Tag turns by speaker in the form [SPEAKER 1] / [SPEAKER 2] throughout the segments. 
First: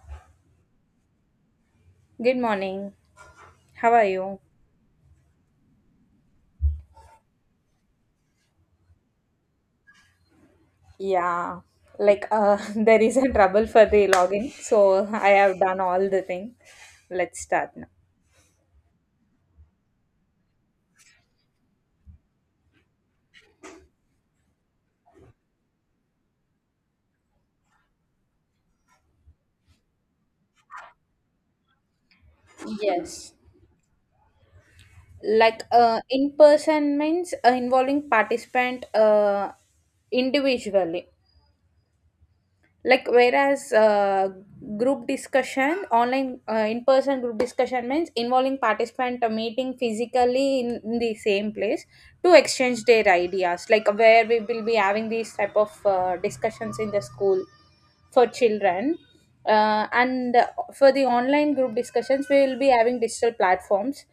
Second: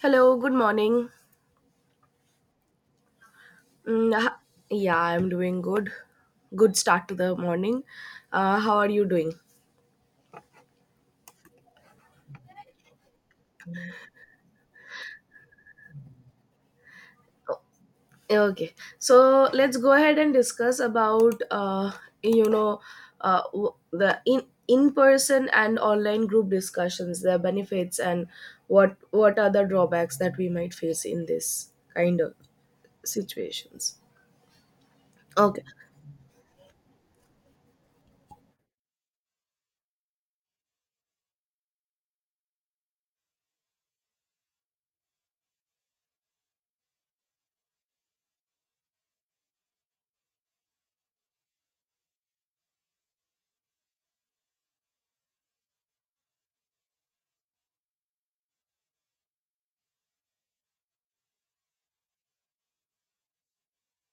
[SPEAKER 1] Hello, good morning.
[SPEAKER 2] Good morning. How are
[SPEAKER 1] Mm, h-
[SPEAKER 2] you?
[SPEAKER 1] yeah, I'm doing good. Good start to the morning. How are you doing?
[SPEAKER 2] Yeah, there is a trouble for the login, so I have done all the thing. Let's start now.
[SPEAKER 1] Okay, so let's go ahead and discuss about you know w- the in person and online group discussions, their benefits and what are the drawbacks that we might face in this kind of
[SPEAKER 2] Yes.
[SPEAKER 1] situations. Okay.
[SPEAKER 2] In person means involving participant individually. Whereas group discussion online, in person group discussion means involving participant meeting physically in the same place to exchange their ideas, like where we will be having these type of discussions in the school for children, and for the online group discussions we will be having digital platforms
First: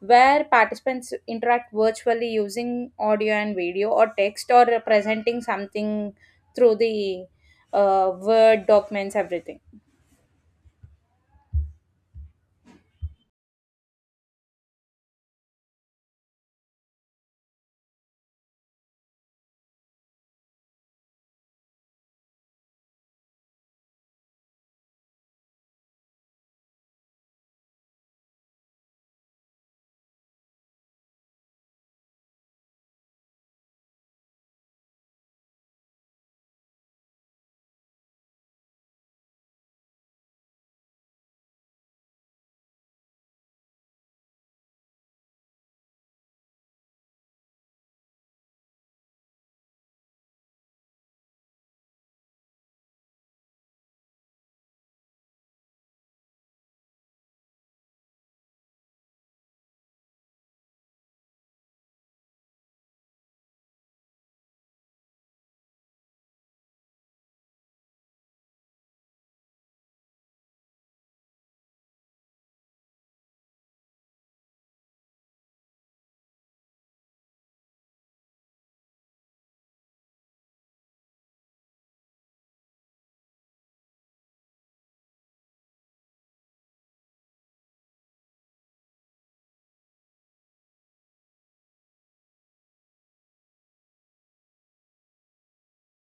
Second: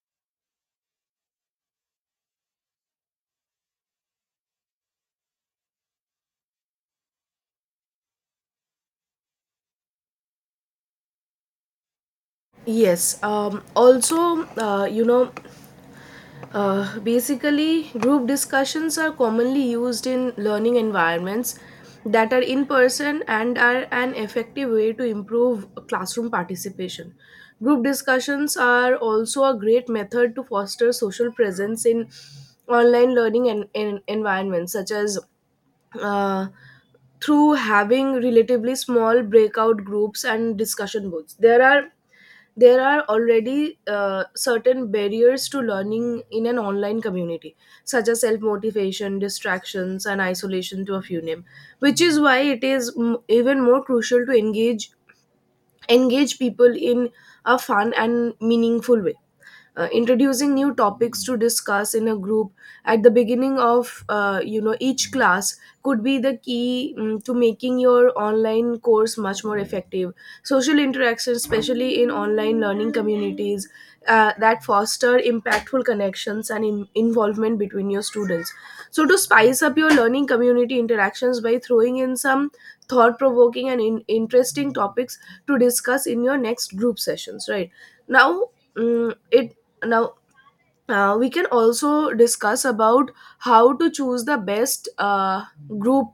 [SPEAKER 2] where participants interact virtually using audio and video, or text, or presenting something through the word documents, everything.
[SPEAKER 1] Yes. Also, basically, group discussions are commonly used in learning environments that are in person and are an effective way to improve classroom participation. Group discussions are also a great method to foster social presence in online learning and environments, such as uh, through having relatively small breakout groups and discussion boards. There are already certain barriers to learning in an online community, such as self motivation, distractions, and isolation, to a few name, which is why it is even more crucial to engage people in a fun and meaningful way. Introducing new topics to discuss in a group at the beginning of each class could be the key to making your online course much more effective. Social interaction, especially in online learning communities, that foster impactful connections and involvement between your students. So to spice up your learning community interactions by throwing in some thought provoking and interesting topics to discuss in your next group sessions right now mm, it now we can also discuss about how to choose the best group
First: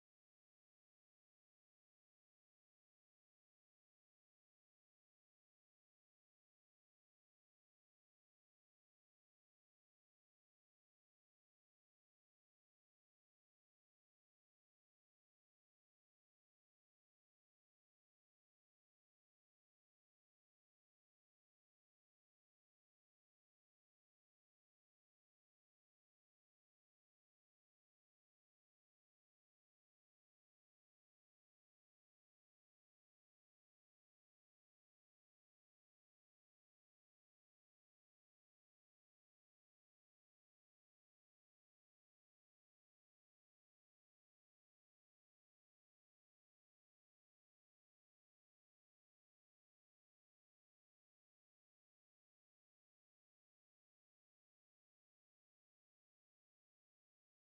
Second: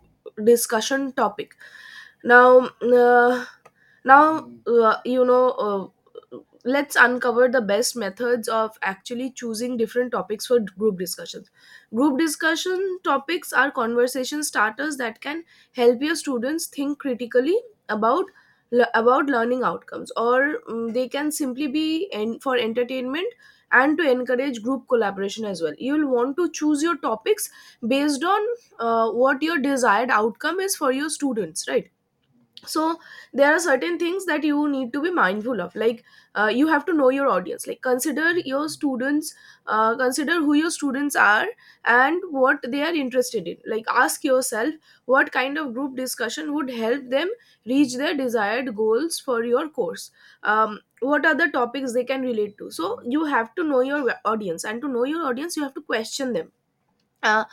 [SPEAKER 1] discussion topic now, now uh, you know. Uh, let's uncover the best methods of actually choosing different topics for group discussions. Group discussion topics are conversation starters that can help your students think critically about about learning outcomes or they can simply be for entertainment and to encourage group collaboration as well. You'll want to choose your topics based on what your desired outcome is for your students, right? So there are certain things that you need to be mindful of, like you have to know your audience, like consider your students, consider who your students are and what they are interested in, like ask yourself what kind of group discussion would help them reach their desired goals for your course. What are the topics they can relate to? So you have to know your audience, and to know your audience you have to question them. Uh,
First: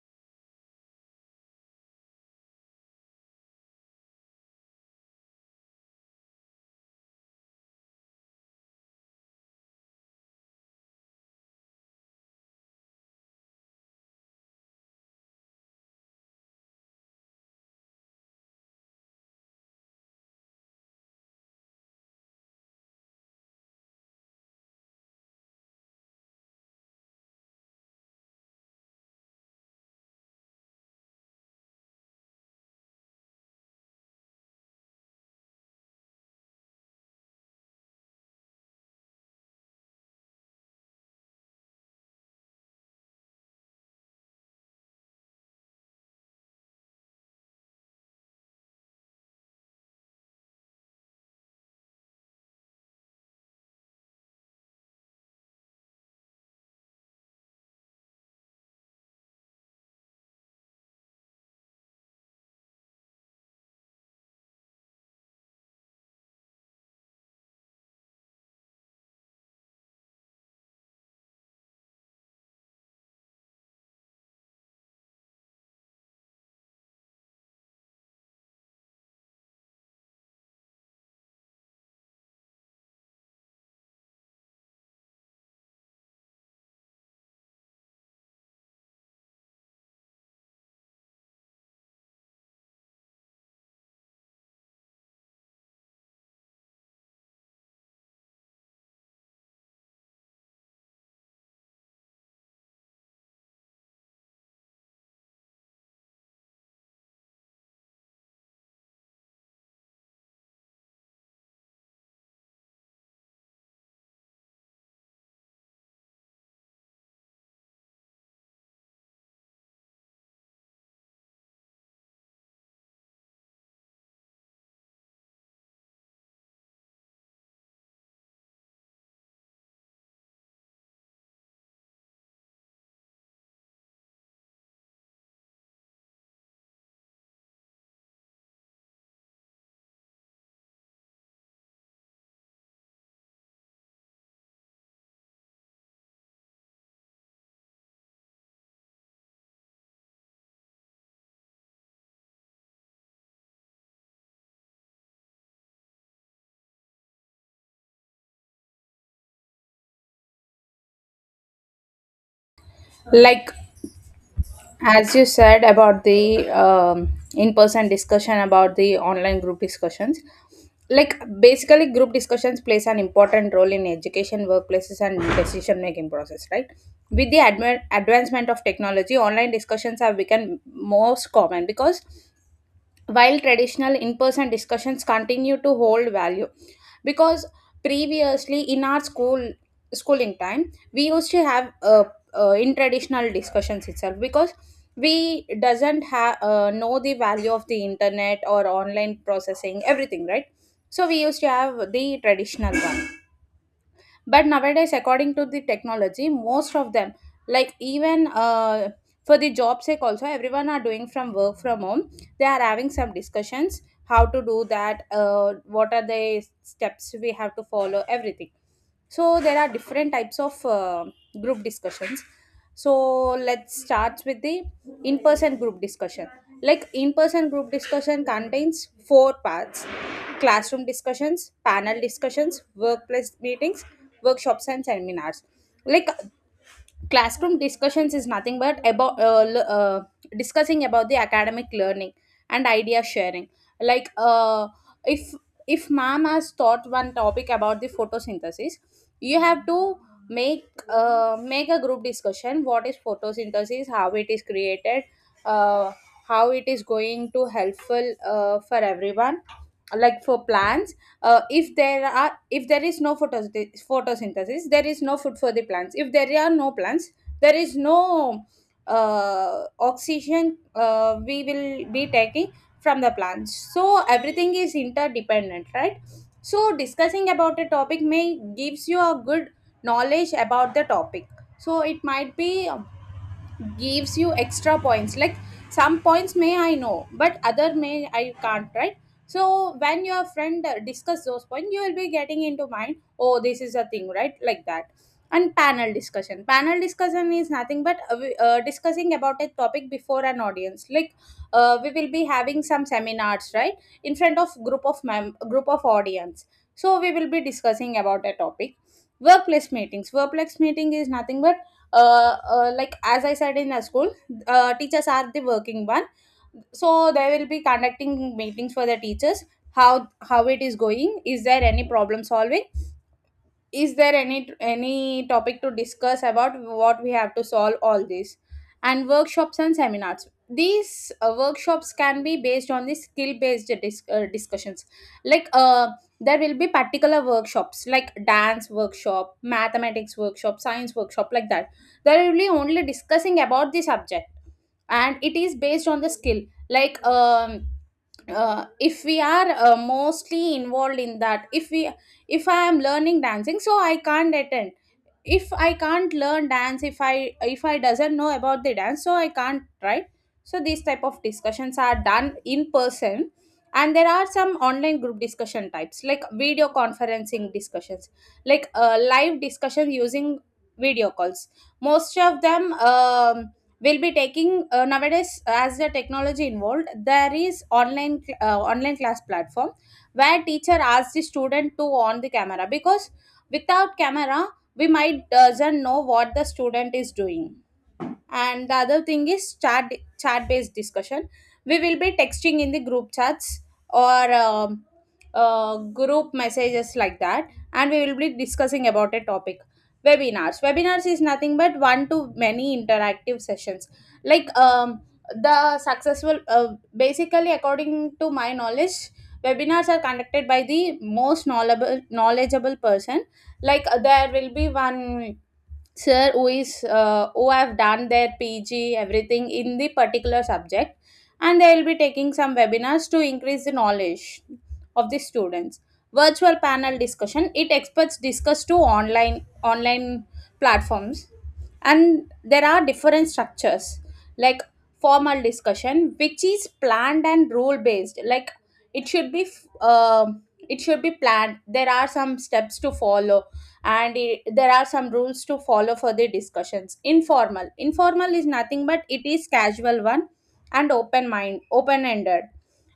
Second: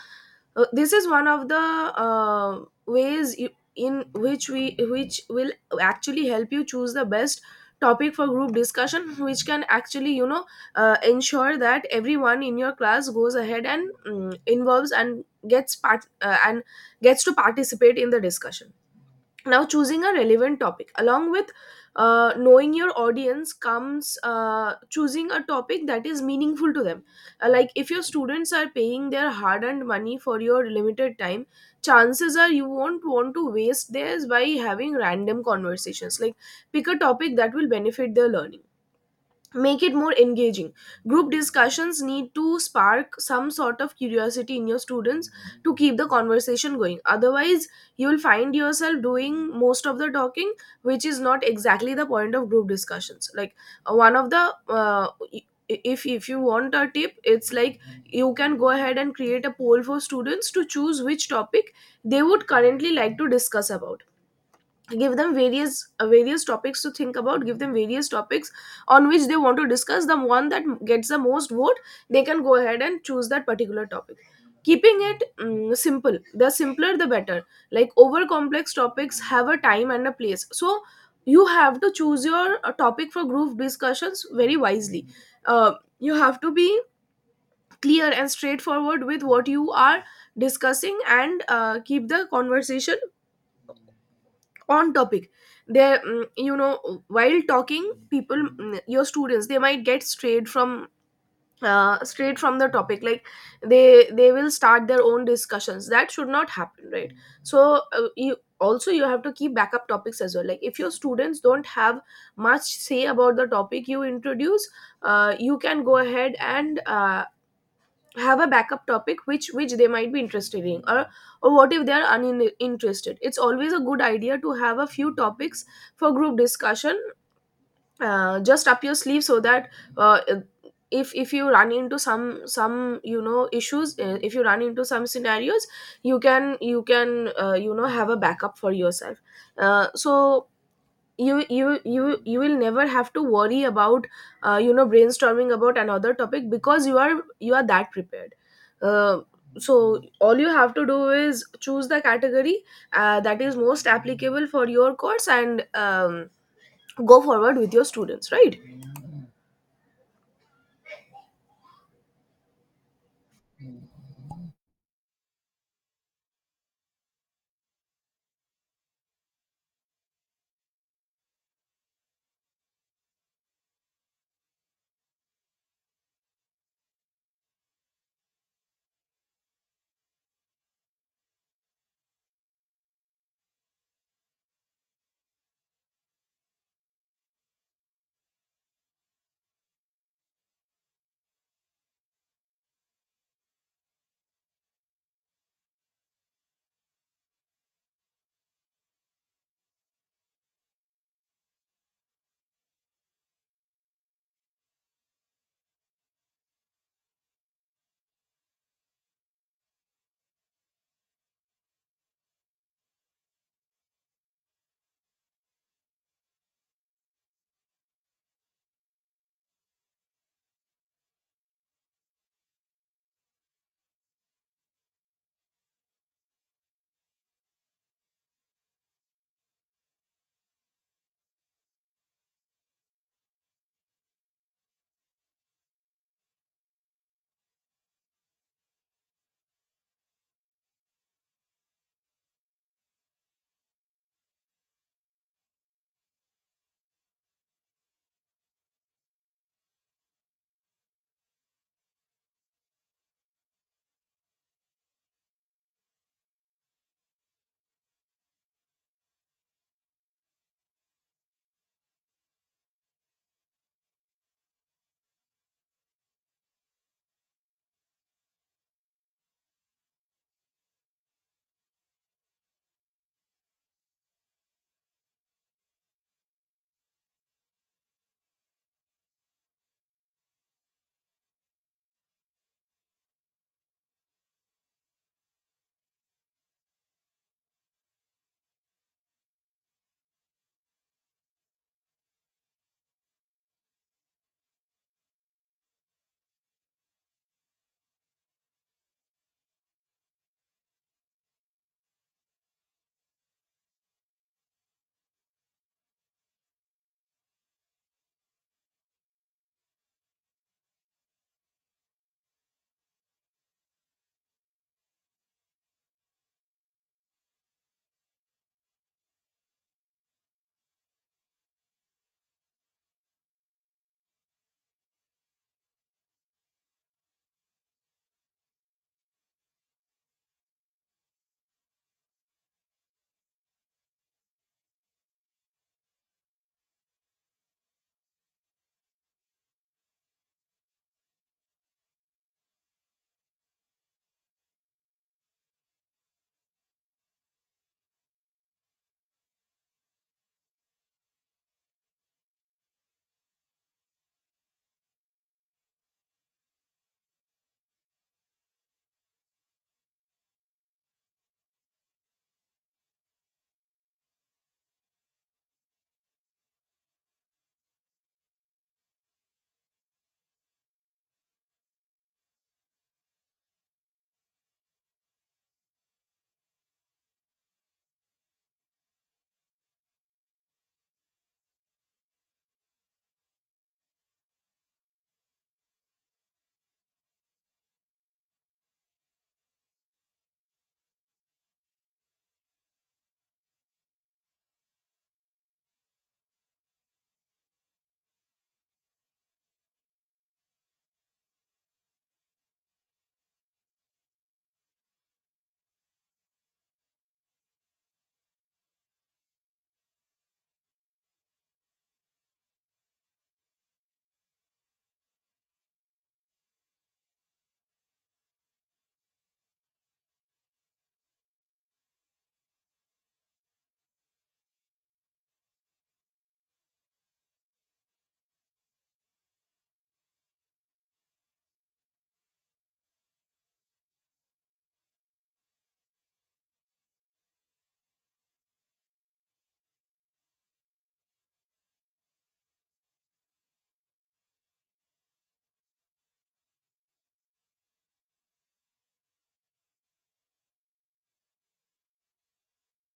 [SPEAKER 1] this is one of the ways you, in which we which will actually help you choose the best topic for group discussion which can actually ensure that everyone in your class goes ahead and involves and gets part and gets to participate in the discussion. Now, choosing a relevant topic, along with knowing your audience, comes choosing a topic that is meaningful to them. Like if your students are paying their hard earned money for your limited time, chances are you won't want to waste theirs by having random conversations. Like pick a topic that will benefit their learning, make it more engaging. Group discussions need to spark some sort of curiosity in your students to keep the conversation going, otherwise you will find yourself doing most of the talking, which is not exactly the point of group discussions. Like one of the i- if you want a tip, it's like you can go ahead and create a poll for students to choose which topic they would currently like to discuss about. Give them various various topics to think about, give them various topics on which they want to discuss. The one that gets the most vote, they can go ahead and choose that particular topic. Keeping it simple, the simpler the better. Like over complex topics have a time and a place, so you have to choose your topic for group discussions very wisely. uh, you have to be clear and straightforward with what you are discussing, and keep the conversation on topic. There, while talking, people, your students, they might get strayed from the topic. Like they will start their own discussions, that should not happen, right? So you also, you have to keep backup topics as well. Like if your students don't have much say about the topic you introduce, you can go ahead and have a backup topic which they might be interested in, or what if they are uninterested. It's always a good idea to have a few topics for group discussion just up your sleeve, so that uh, if you run into some issues, if you run into some scenarios, you can you can have a backup for yourself. So you will never have to worry about brainstorming about another topic because you are that prepared. uh, so all you have to do is choose the category that is most applicable for your course, and go forward with your students, right?
[SPEAKER 2] Like as you said about the in-person discussion, about the online group discussions, like basically group discussions plays an important role in education, workplaces and decision making process, right? With the advancement of technology, online discussions have become most common, because while traditional in-person discussions continue to hold value, because previously in our schooling time we used to have in traditional discussions itself, because we doesn't have know the value of the internet or online processing, everything, right? So we used to have the traditional one, but nowadays, according to the technology, most of them, like even for the job sake also, everyone are doing from work from home. They are having some discussions, how to do that, what are the steps we have to follow, everything. So there are different types of group discussions. So let's start with the in person group discussion. Like in person group discussion contains 4 parts: classroom discussions, panel discussions, workplace meetings, workshops and seminars. Like classroom discussions is nothing but about discussing about the academic learning and idea sharing. Like if ma'am has taught one topic about the photosynthesis, you have to make a group discussion: what is photosynthesis, how it is created, uh, how it is going to helpful for everyone, like for plants. If there are, if there is no photosynthesis, there is no food for the plants. If there are no plants, there is no oxygen we will be taking from the plants. So everything is interdependent, right? So discussing about a topic may gives you a good knowledge about the topic. So it might be gives you extra points, like some points may I know but other may I can't, right? So when your friend discuss those points, you will be getting into mind, oh, this is a thing, right, like that. And panel discussion, panel discussion is nothing but discussing about a topic before an audience. Like we will be having some seminars, right, in front of group of audience. So we will be discussing about a topic. Workplace meetings, workplace meeting is nothing but like as I said, in a school, teachers are the working one, so they will be conducting meetings for the teachers, how it is going, is there any problem solving, is there any topic to discuss about what we have to solve, all this. And workshops and seminars, these workshops can be based on the skill based discussions. Like there will be particular workshops like dance workshop, mathematics workshop, science workshop, like that. There will be only discussing about the subject and it is based on the skill. Like if we are mostly involved in that, if we, if I am learning dancing so I can't attend, if I can't learn dance, if I doesn't know about the dance so I can't, right? So these type of discussions are done in person. And there are some online group discussion types like video conferencing discussions, like live discussion using video calls. Most of them, will be taking nowadays, as the technology involved, there is online online class platform where teacher asks the student to on the camera, because without camera we might doesn't know what the student is doing. And the other thing is chat based discussion. We will be texting in the group chats or group messages like that, and we will be discussing about a topic. Webinars, webinars is nothing but one to many interactive sessions. Like the successful basically, according to my knowledge, webinars are conducted by the most knowledgeable person. Like there will be one sir who is who have done their PG everything in the particular subject, and they will be taking some webinars to increase the knowledge of the students. Virtual panel discussion, IT experts discuss to online platforms. And there are different structures, like formal discussion, which is planned and rule based. Like it should be it should be planned, there are some steps to follow and there are some rules to follow for the discussions. Informal, informal is nothing but it is casual one and open mind, open ended.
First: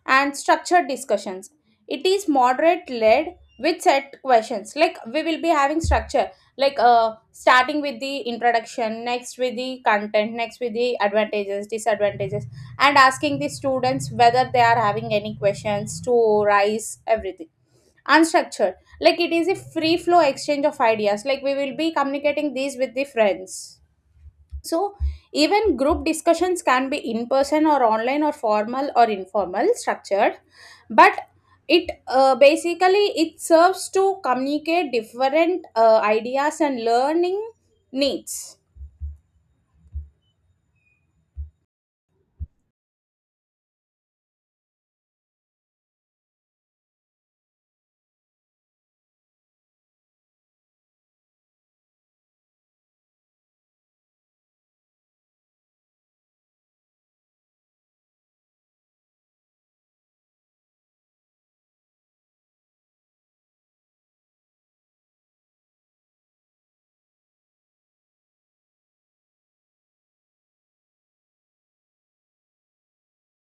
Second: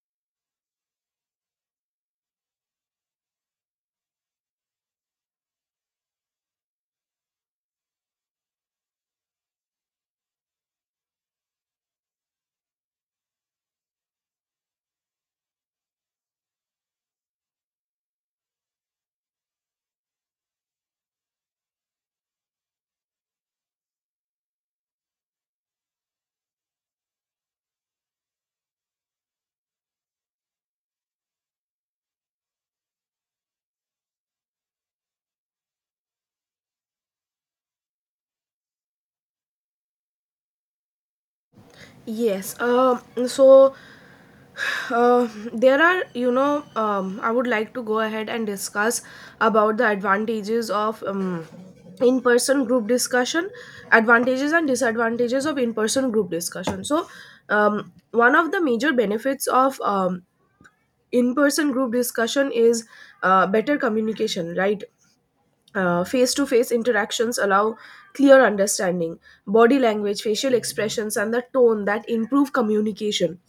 [SPEAKER 2] And structured discussions, it is moderate led with set questions, like we will be having structure, like starting with the introduction, next with the content, next with the advantages, disadvantages, and asking the students whether they are having any questions to rise, everything. Unstructured, like it is a free flow exchange of ideas, like we will be communicating these with the friends. So, even group discussions can be in person or online, or formal or informal, structured, but it basically it serves to communicate different ideas and learning needs.
[SPEAKER 1] Yes. So Uh, there are, I would like to go ahead and discuss about the advantages of in-person group discussion, advantages and disadvantages of in-person group discussion. So, one of the major benefits of in-person group discussion is better communication, right? Face-to-face interactions allow clear understanding, body language, facial expressions, and the tone that improve communication,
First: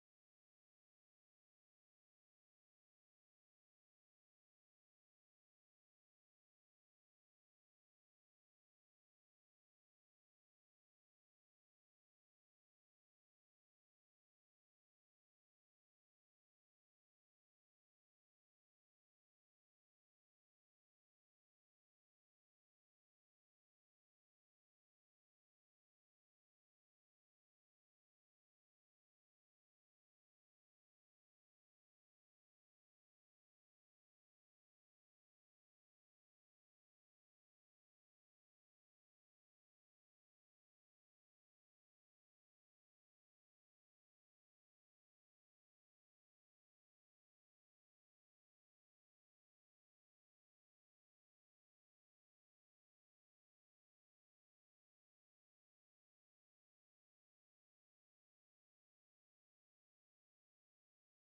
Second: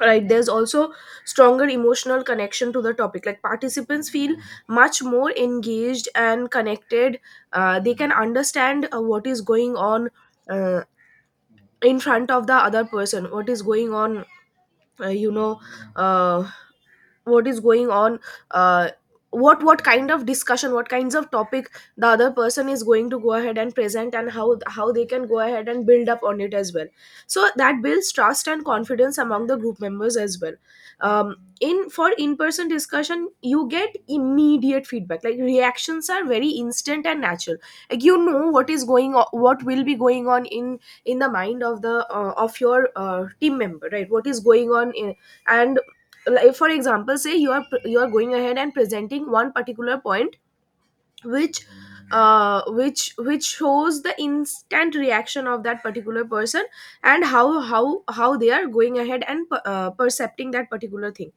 [SPEAKER 1] right? There's also stronger emotional connection to the topic, like participants feel much more engaged and connected. They can understand what is going on, uh, in front of the other person, what is going on, uh, you know uh, what is going on, uh, what kind of discussion, what kinds of topic the other person is going to go ahead and present, and how they can go ahead and build up on it as well. So that builds trust and confidence among the group members as well. um, in for in-person discussion, you get immediate feedback, like reactions are very instant and natural. Like you know what is going on, what will be going on in the mind of the of your team member, right? What is going on in, and like for example say you are going ahead and presenting one particular point which which shows the instant reaction of that particular person, and how they are going ahead and percepting that particular thing.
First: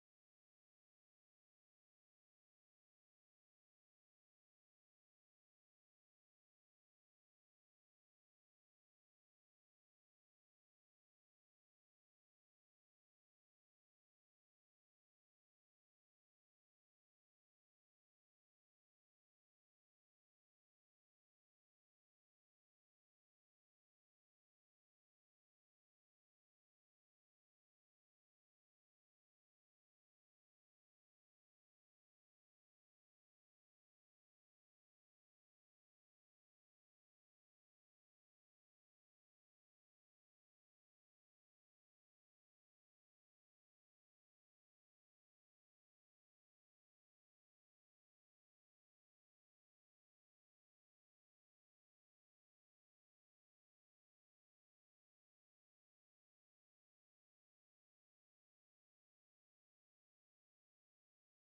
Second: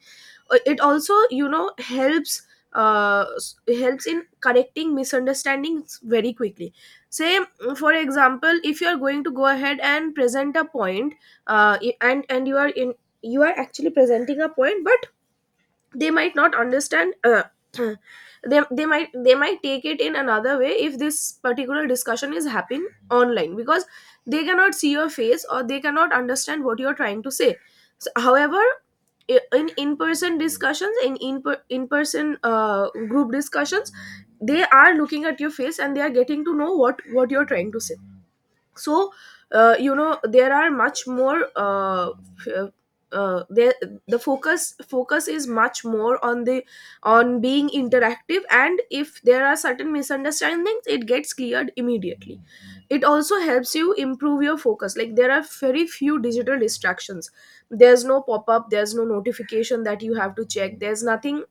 [SPEAKER 1] It also, helps helps in correcting misunderstandings very quickly. Say for example, if you are going to go ahead and present a point, and you are in, you are actually presenting a point, but they might not understand, they might take it in another way if this particular discussion is happening online because they cannot see your face or they cannot understand what you're trying to say. So, however, in in-person discussions, in-person group discussions, they are looking at your face and they are getting to know what you're trying to say. So there are much more f- uh, there the focus is much more on the on being interactive, and if there are certain misunderstandings it gets cleared immediately. It also helps you improve your focus, like there are very few digital distractions. There's no pop up, there's no notification that you have to check, there's nothing,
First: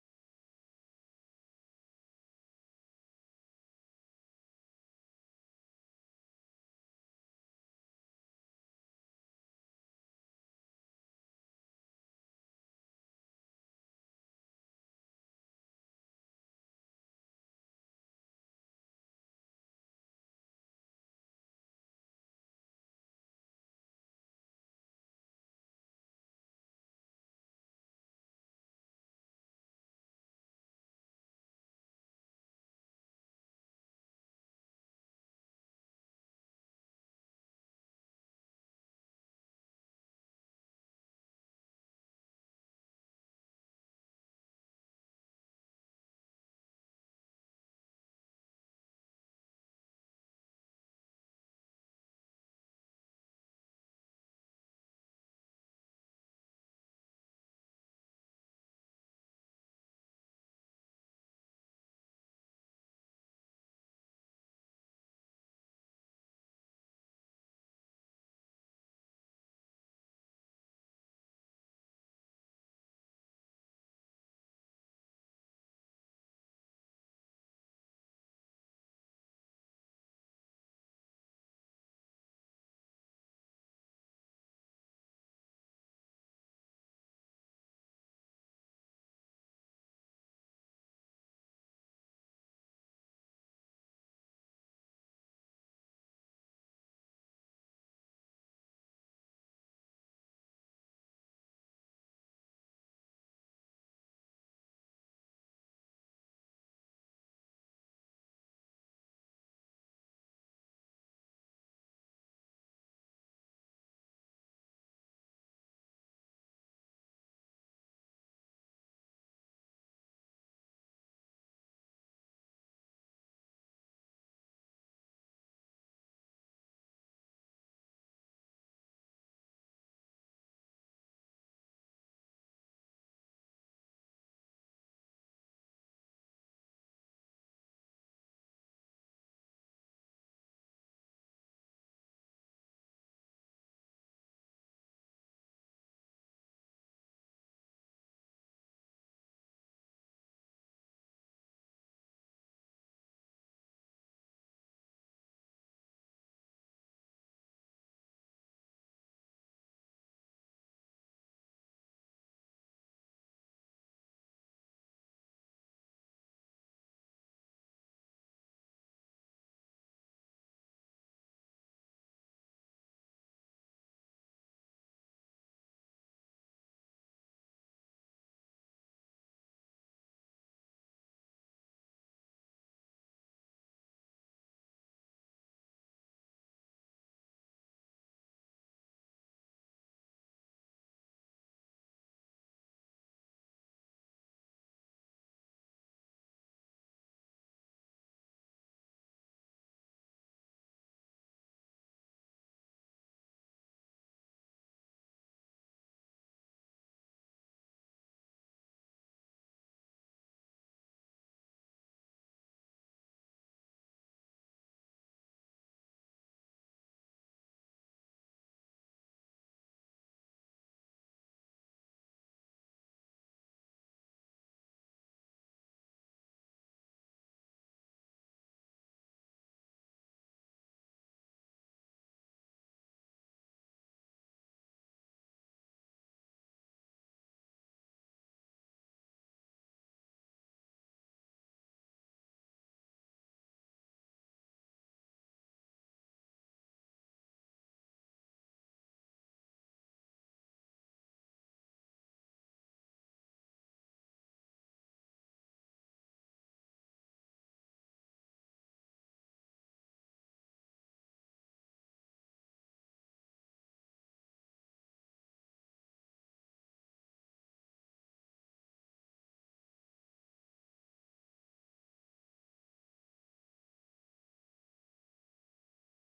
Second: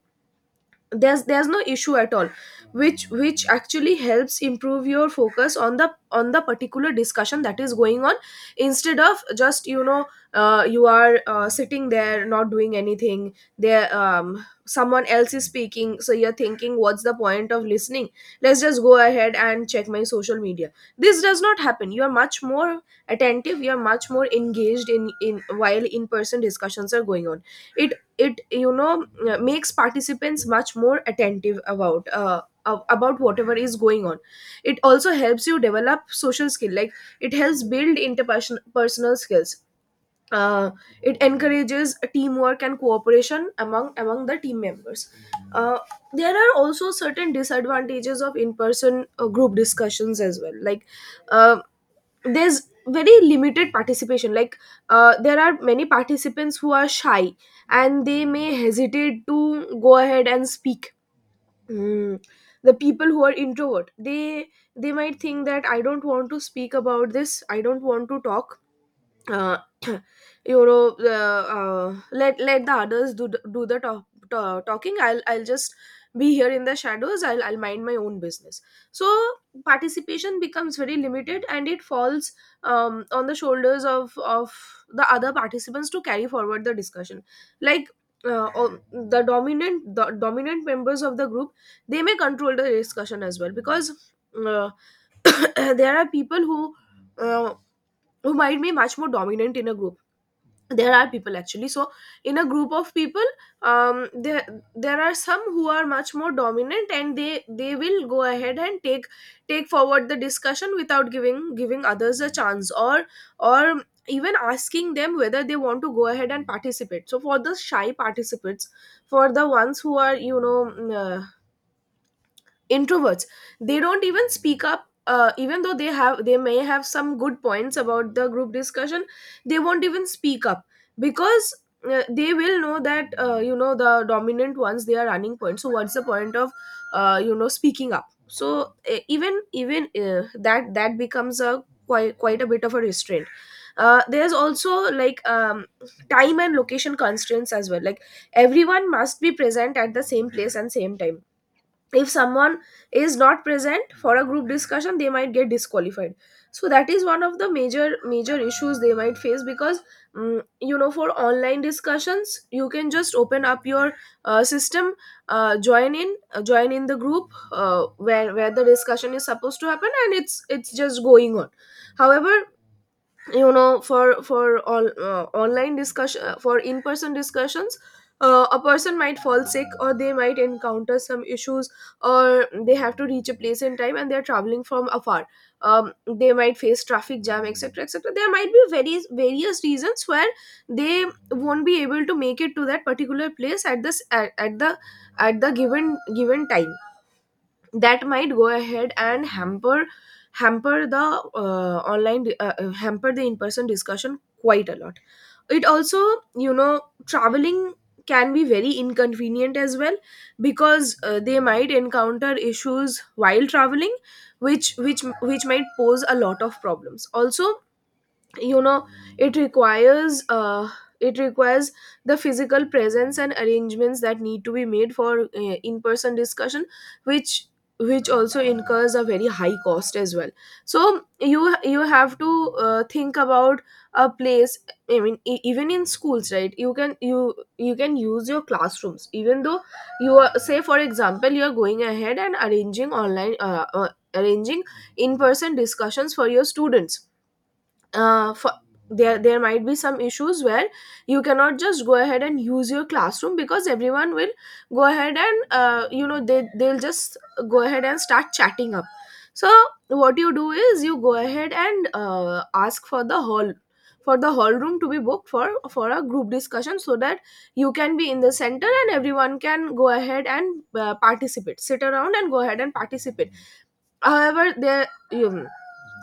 [SPEAKER 1] there's no issue at all, which actually helps improve your focus on the particular discussion that is going on, instead of just you are sitting there not doing anything there, someone else is speaking so you're thinking what's the point of listening, let's just go ahead and check my social media. This does not happen, you are much more attentive, you are much more engaged in while in person discussions are going on. it it makes participants much more attentive about about whatever is going on. It also helps you develop social skill, like it helps build interpersonal personal skills. uh, it encourages teamwork and cooperation among among the team members. uh, there are also certain disadvantages of in-person group discussions as well. Like uh, there's very limited participation. Like there are many participants who are shy and they may hesitate to go ahead and speak. Mm. The people who are introvert they might think that I don't want to speak about this. I don't want to talk. uh, let the others do do the talking. I'll just be here in the shadows. I'll mind my own business. So participation becomes very limited and it falls on the shoulders of the other participants to carry forward the discussion, like the dominant members of the group, they may control the discussion as well, because uh, there are people uh, who might be much more dominant in a group. There are people actually. So in a group of people, um there there are some who are much more dominant, and they will go ahead and take take forward the discussion without giving others a chance, or even asking them whether they want to go ahead and participate. So for the shy participants, for the ones who are introverts, they don't even speak up, even though they have, they may have some good points about the group discussion, they won't even speak up, because they will know that the dominant ones, they are running points, so what's the point of speaking up? So even even that becomes a quite a bit of a restraint. There's also, like, time and location constraints as well, like everyone must be present at the same place and same time. If someone is not present for a group discussion, they might get disqualified. So that is one of the major issues they might face, because you know, for online discussions you can just open up your system, join in the group where the discussion is supposed to happen, and it's just going on. However, you know, for all online discussion for in person discussions, a person might fall sick or they might encounter some issues, or they have to reach a place in time and they're traveling from afar. They might face traffic jam, etc., etc. There might be various reasons where they won't be able to make it to that particular place at the at the given time. That might go ahead and hamper hamper the online hamper the in person discussion quite a lot. It also, you know, traveling can be very inconvenient as well, because they might encounter issues while traveling, which might pose a lot of problems also, you know. It requires it requires the physical presence and arrangements that need to be made for in-person discussion, which also incurs a very high cost as well. So you have to think about a place. I mean, even in schools, right, you can, you can use your classrooms. Even though you are, say, for example, you are going ahead and arranging online arranging in-person discussions for your students, for there there might be some issues where you cannot just go ahead and use your classroom, because everyone will go ahead and, you know, they'll just go ahead and start chatting up. So what you do is you go ahead and ask for the hall, for the hall room to be booked for a group discussion, so that you can be in the center and everyone can go ahead and participate, sit around and go ahead and participate. However, there you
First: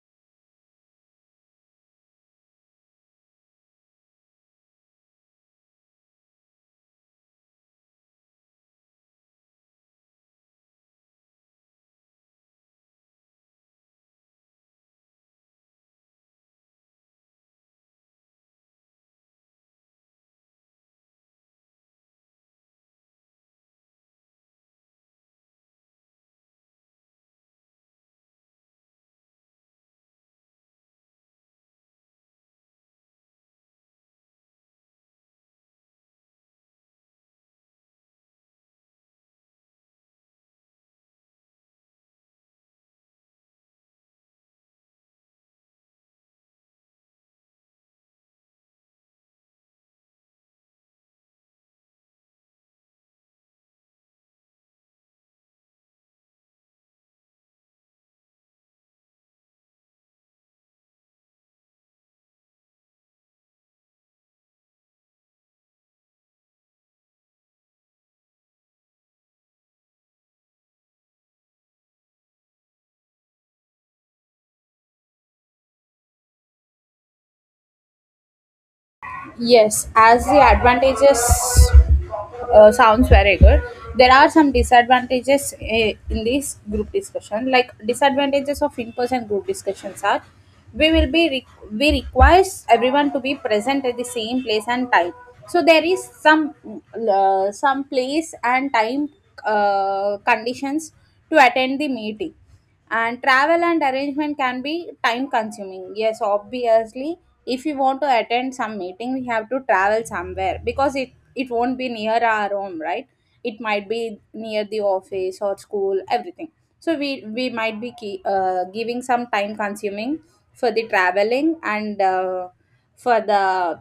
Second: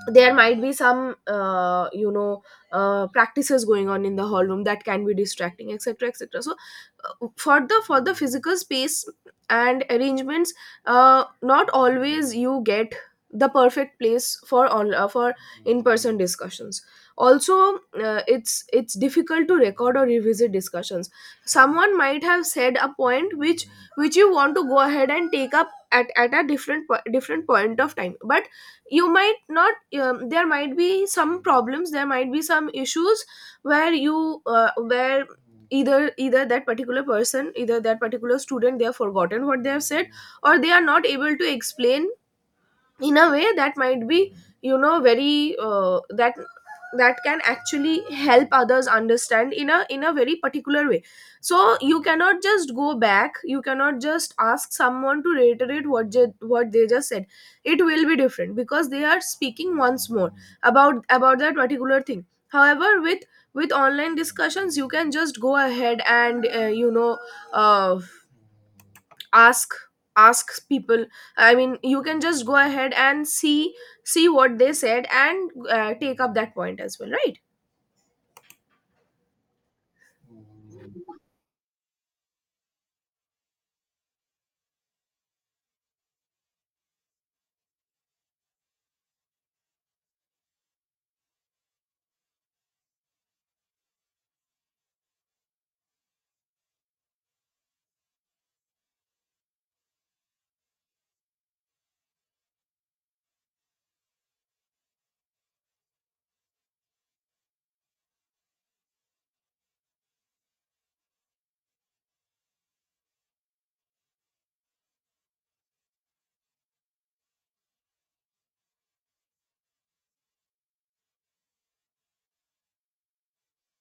[SPEAKER 1] there might be some practices going on in the hall room that can be distracting, etc., etc. So for the physical space and arrangements, not always you get the perfect place for on for in person discussions. Also, it's difficult to record or revisit discussions. Someone might have said a point which you want to go ahead and take up at a different point of time, but you might not. There might be some problems, there might be some issues where you where either that particular person, either that particular student, they have forgotten what they have said, or they are not able to explain in a way that might be, you know, very that that can actually help others understand in a very particular way. So you cannot just go back, you cannot just ask someone to reiterate what they just said. It will be different because they are speaking once more about that particular thing. However, with online discussions you can just go ahead and, uh, ask, ask people. I mean, you can just go ahead and see, see what they said, and take up that point as well, right?
[SPEAKER 2] Yes, as the advantages sounds very good, there are some disadvantages, in this group discussion. Like disadvantages of in-person group discussions are, we will be we requires everyone to be present at the same place and time. So there is some place and time conditions to attend the meeting, and travel and arrangement can be time consuming. Yes, obviously, if we want to attend some meeting we have to travel somewhere, because it won't be near our home, right? It might be near the office or school, everything. So we might be giving some time consuming for the traveling and for the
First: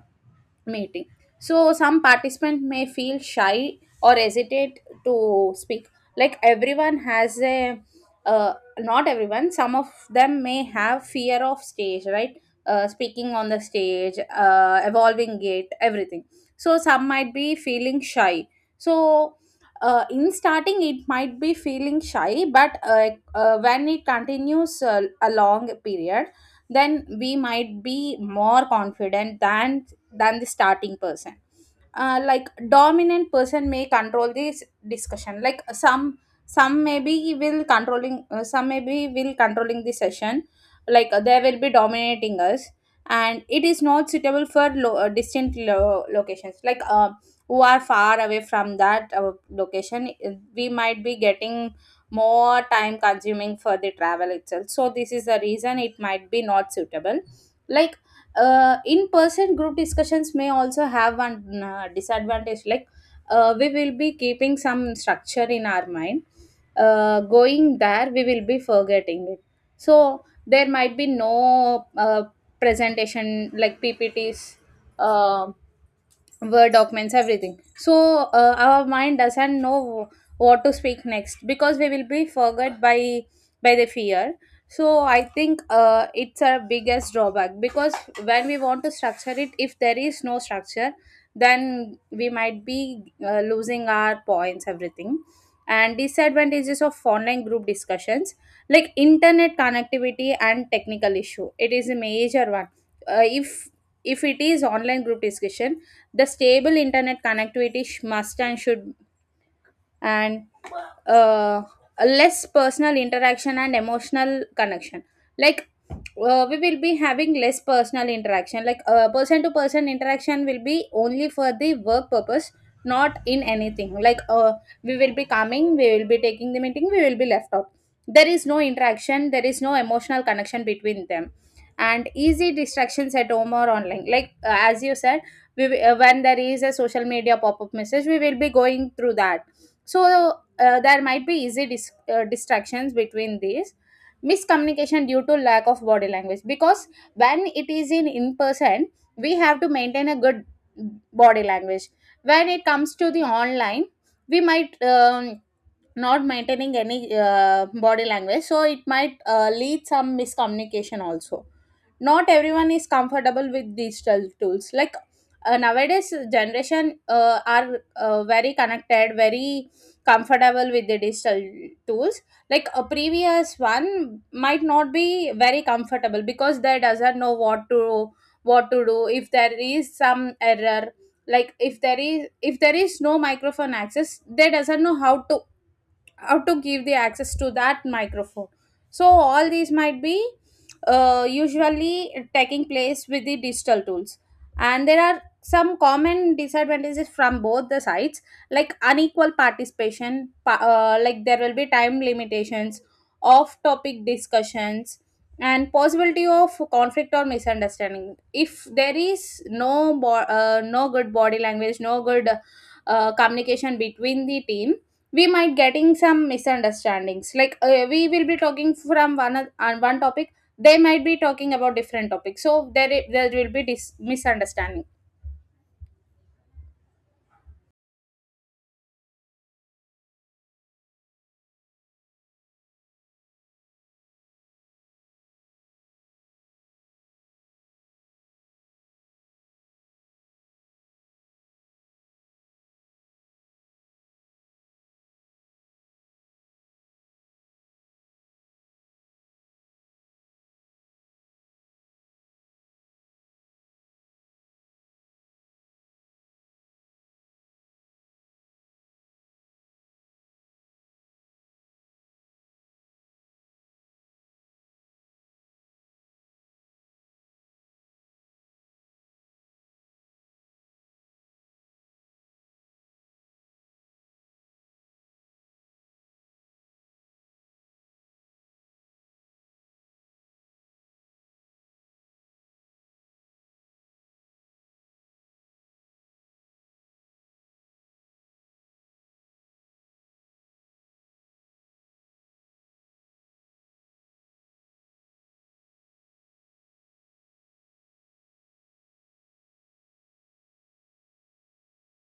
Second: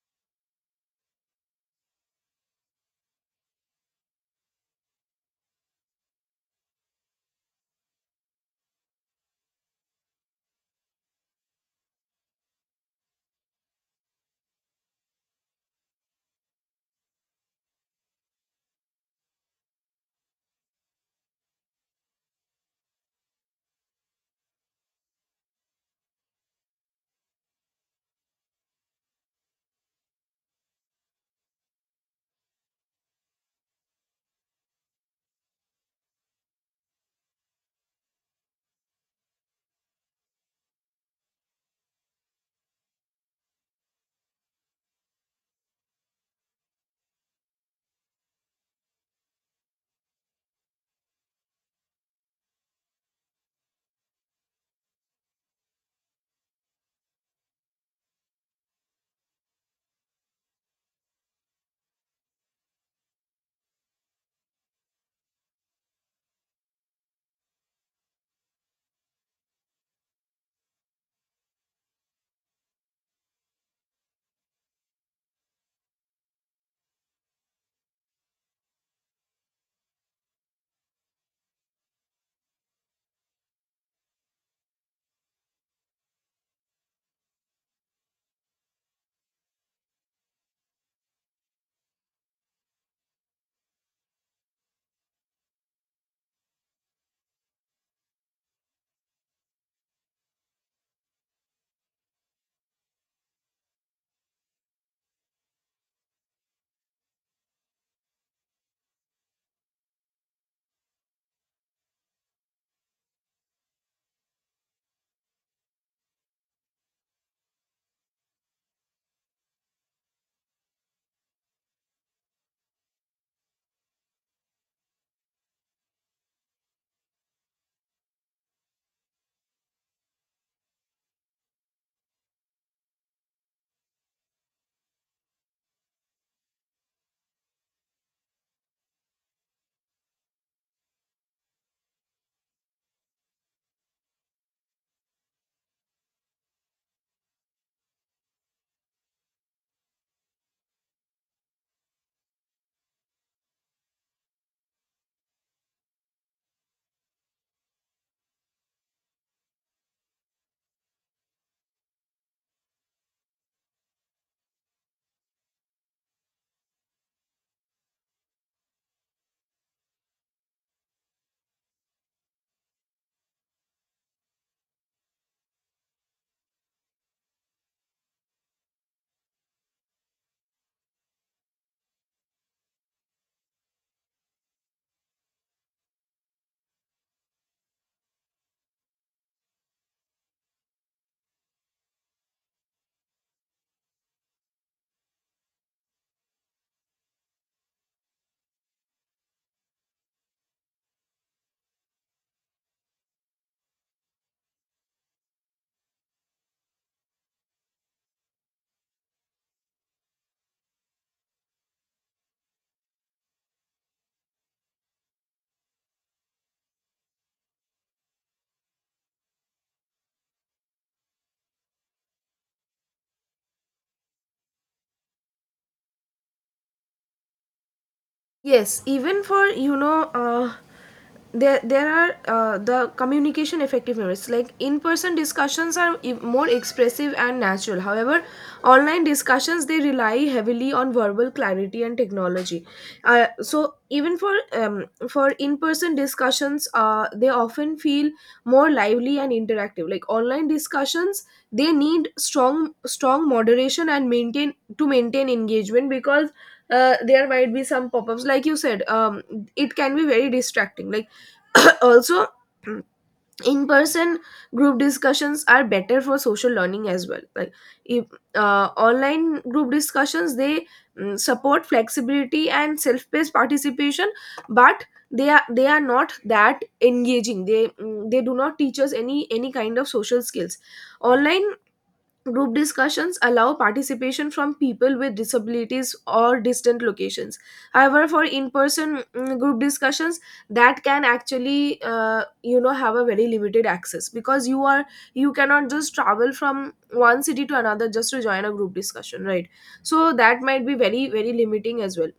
[SPEAKER 2] meeting. So some participant may feel shy or hesitate to speak. Like everyone has a uh, not everyone, some of them may have fear of stage, right, speaking on the stage, evolving it, everything. So some might be feeling shy. So in starting it might be feeling shy, but when it continues a long period, then we might be more confident than the starting person. Like dominant person may control this discussion, like some maybe will controlling, some maybe will controlling the session, like they will be dominating us. And it is not suitable for distant locations, like who are far away from that location. We might be getting more time consuming for the travel itself, so this is the reason it might be not suitable. Like in person group discussions may also have one disadvantage, like we will be keeping some structure in our mind, going there we will be forgetting it. So there might be no presentation like PPTs, uh, word documents, everything. So our mind doesn't know what to speak next, because we will be forgot by the fear. So I think it's our biggest drawback, because when we want to structure it, if there is no structure, then we might be losing our points, everything. And disadvantages of online group discussions, like internet connectivity and technical issue, it is a major one. If it is online group discussion, the stable internet connectivity must and should. And uh, less personal interaction and emotional connection, like we will be having less personal interaction, like person to person interaction will be only for the work purpose, not in anything, like we will be coming, we will be taking the meeting, we will be left out. There is no interaction, there is no emotional connection between them. And easy distractions at home or online, like as you said, when there is a social media pop-up message we will be going through that. So there might be easy distractions between these. Miscommunication due to lack of body language, because when it is in person, we have to maintain a good body language. When it comes to the online, we might not maintaining any body language, so it might lead some miscommunication also. Not everyone is comfortable with digital tools, like nowadays generation are very connected, very comfortable with the digital tools. Like a previous one might not be very comfortable, because they doesn't know what to, what to do if there is some error. Like if there is, if there is no microphone access, they doesn't know how to give the access to that microphone. So all these might be usually taking place with the digital tools. And there are some common disadvantages from both the sides, like unequal participation, like there will be time limitations, off topic discussions, and possibility of conflict or misunderstanding. If there is no no good body language, no good communication between the team, we might getting some misunderstandings, like we will be talking from on one topic, they might be talking about different topics, so there there will be misunderstanding.
[SPEAKER 1] Yes, even for, you know, there are, the communication effectiveness. Like, in-person discussions are more expressive and natural. However, online discussions, they rely heavily on verbal clarity and technology. So even for, for in-person discussions, they often feel more lively and interactive. Like online discussions, they need strong moderation and maintain engagement, because there might be some pop-ups, like you said. It can be very distracting, like also in person group discussions are better for social learning as well. Like, if online group discussions they support flexibility and self-paced participation, but they are not that engaging. They do not teach us any kind of social skills. Online group discussions allow participation from people with disabilities or distant locations. However, for in-person group discussions, that can actually, you know, have a very limited access, because you are, you cannot just travel from one city to another just to join a group discussion, right? So that might be very limiting as well.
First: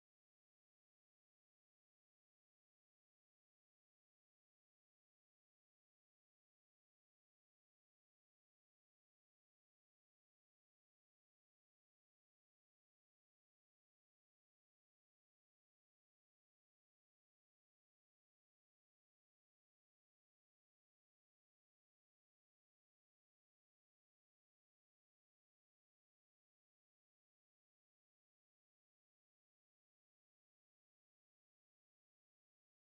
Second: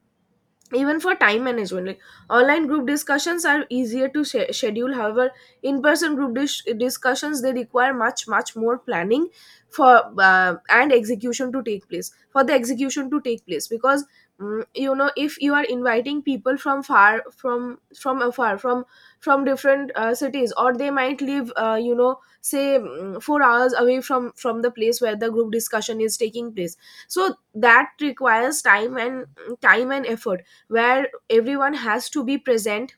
[SPEAKER 1] Even for time management, like online group discussions are easier to schedule. However, in person group discussions, they require much more planning for, and execution to take place, for the execution to take place, because, you know, if you are inviting people from far, from afar, from different cities, or they might live, you know, say, 4 hours away from the place where the group discussion is taking place. So that requires time and, time and effort, where everyone has to be present,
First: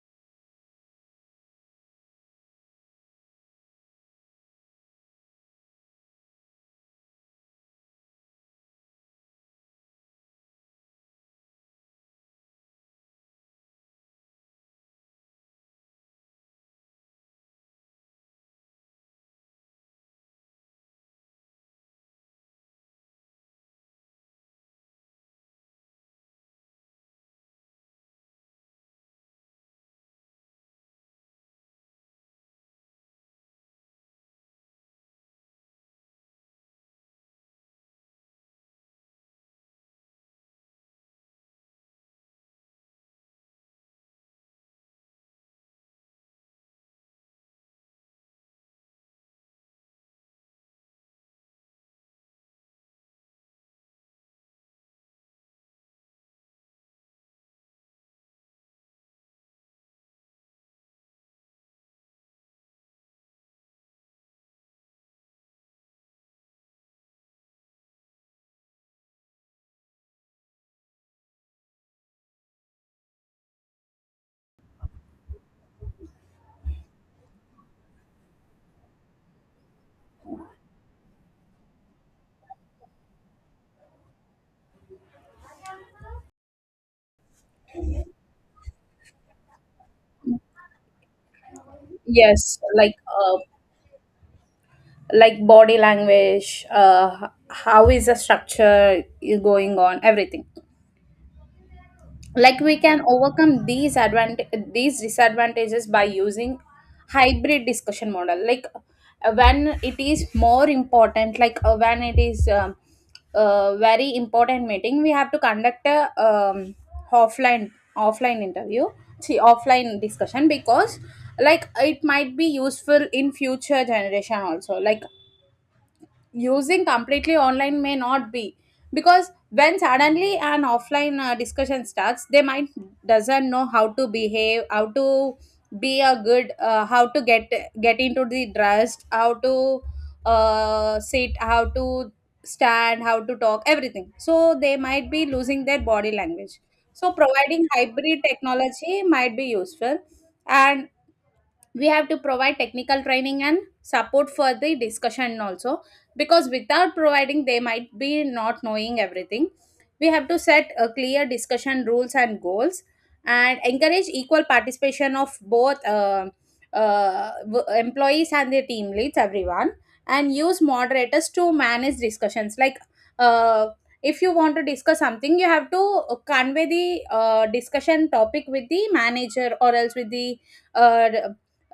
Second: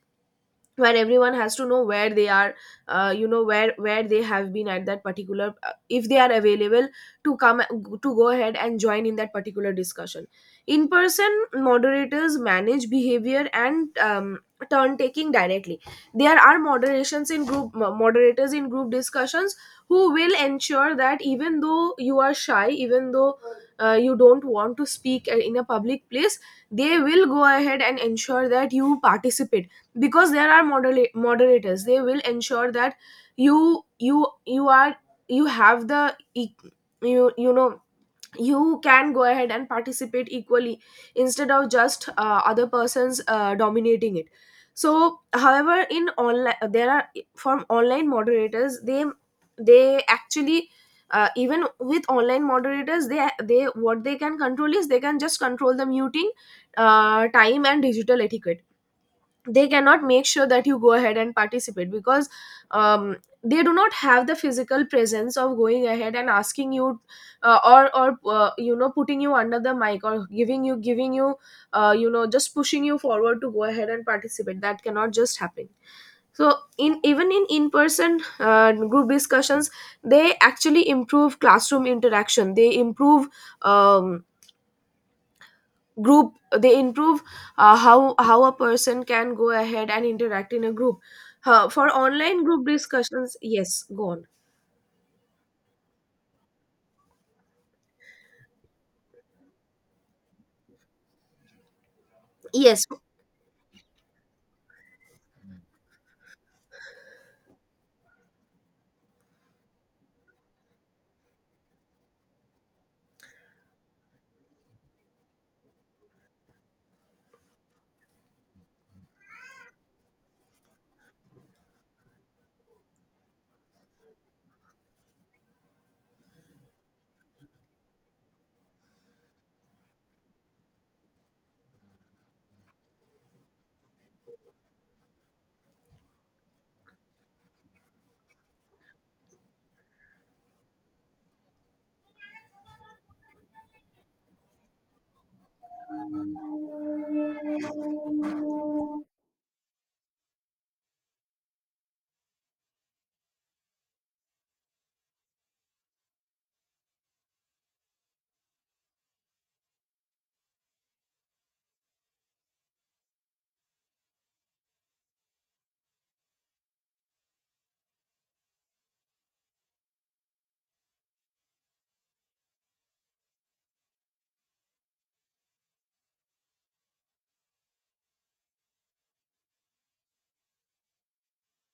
[SPEAKER 1] where everyone has to know where they are, where they have been at that particular, if they are available to come, to go ahead and join in that particular discussion. In person moderators manage behavior and, turn taking directly. There are moderations in group, moderators in group discussions who will ensure that, even though you are shy, even though, you don't want to speak, in a public place, they will go ahead and ensure that you participate, because there are moderators, they will ensure that you are, you have the you, you know, you can go ahead and participate equally, instead of just, other persons, dominating it. So however, in online, there are, from online moderators, they actually, even with online moderators, they, what they can control is they can just control the muting, time and digital etiquette. They cannot make sure that you go ahead and participate, because, um, they do not have the physical presence of going ahead and asking you, or you know, putting you under the mic, or giving you, you know, just pushing you forward to go ahead and participate. That cannot just happen. So in, even in person group discussions, they actually improve classroom interaction, they improve, um, group they improve how a person can go ahead and interact in a group. For online
[SPEAKER 2] Yes,
[SPEAKER 1] group discussions,
[SPEAKER 2] uh,
[SPEAKER 1] yes, go on.
[SPEAKER 2] like body language, how is the structure going on, everything. Like we
[SPEAKER 1] Yes,
[SPEAKER 2] can overcome these these disadvantages by using hybrid discussion model, like when it is more important, like when it is a very important meeting, we have to conduct a offline offline interview, see, offline discussion, because like it might be useful in future generation also. Like using completely online may not be, because when suddenly an offline discussion starts, they might doesn't know how to behave, how to be a good how to get into the dress, how to sit, how to stand, how to talk, everything, so they might be losing their body language. So providing hybrid technology might be useful. And we have to provide technical training and support for the discussion also, because without providing they might be not knowing everything. We have to set a clear discussion rules and goals, and encourage equal participation of both employees and their team leads, everyone. And use moderators to manage discussions, like uh, if you want to discuss something, you have to convey the discussion topic with the manager, or else uh,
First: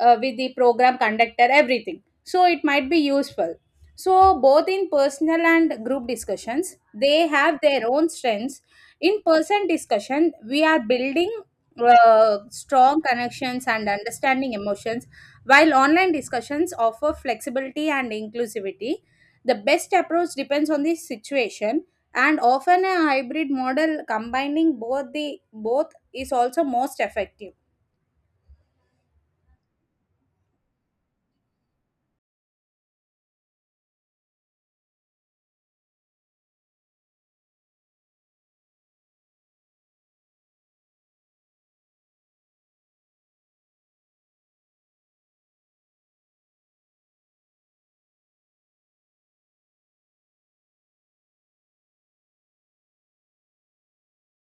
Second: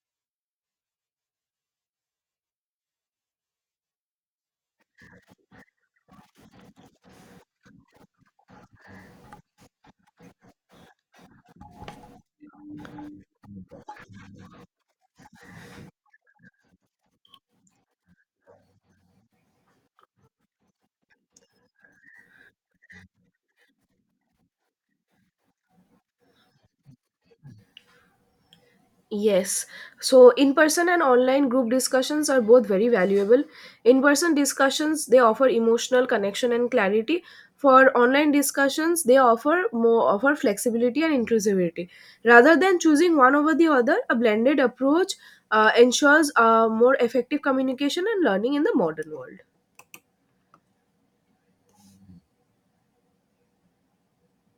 [SPEAKER 2] with the program conductor, everything. So it might be useful. So, both in personal and group discussions, they have their own strengths. In person discussion, we are building strong connections and understanding emotions, while online discussions offer flexibility and inclusivity. The best approach depends on the situation, and often a hybrid model combining both the both is also most effective.
[SPEAKER 1] yes so in person and online group discussions are both very valuable. In person discussions, they offer emotional connection and clarity. For online discussions, they offer more offer flexibility and inclusivity. Rather than choosing one over the other, a blended approach ensures more effective communication and learning in the modern world.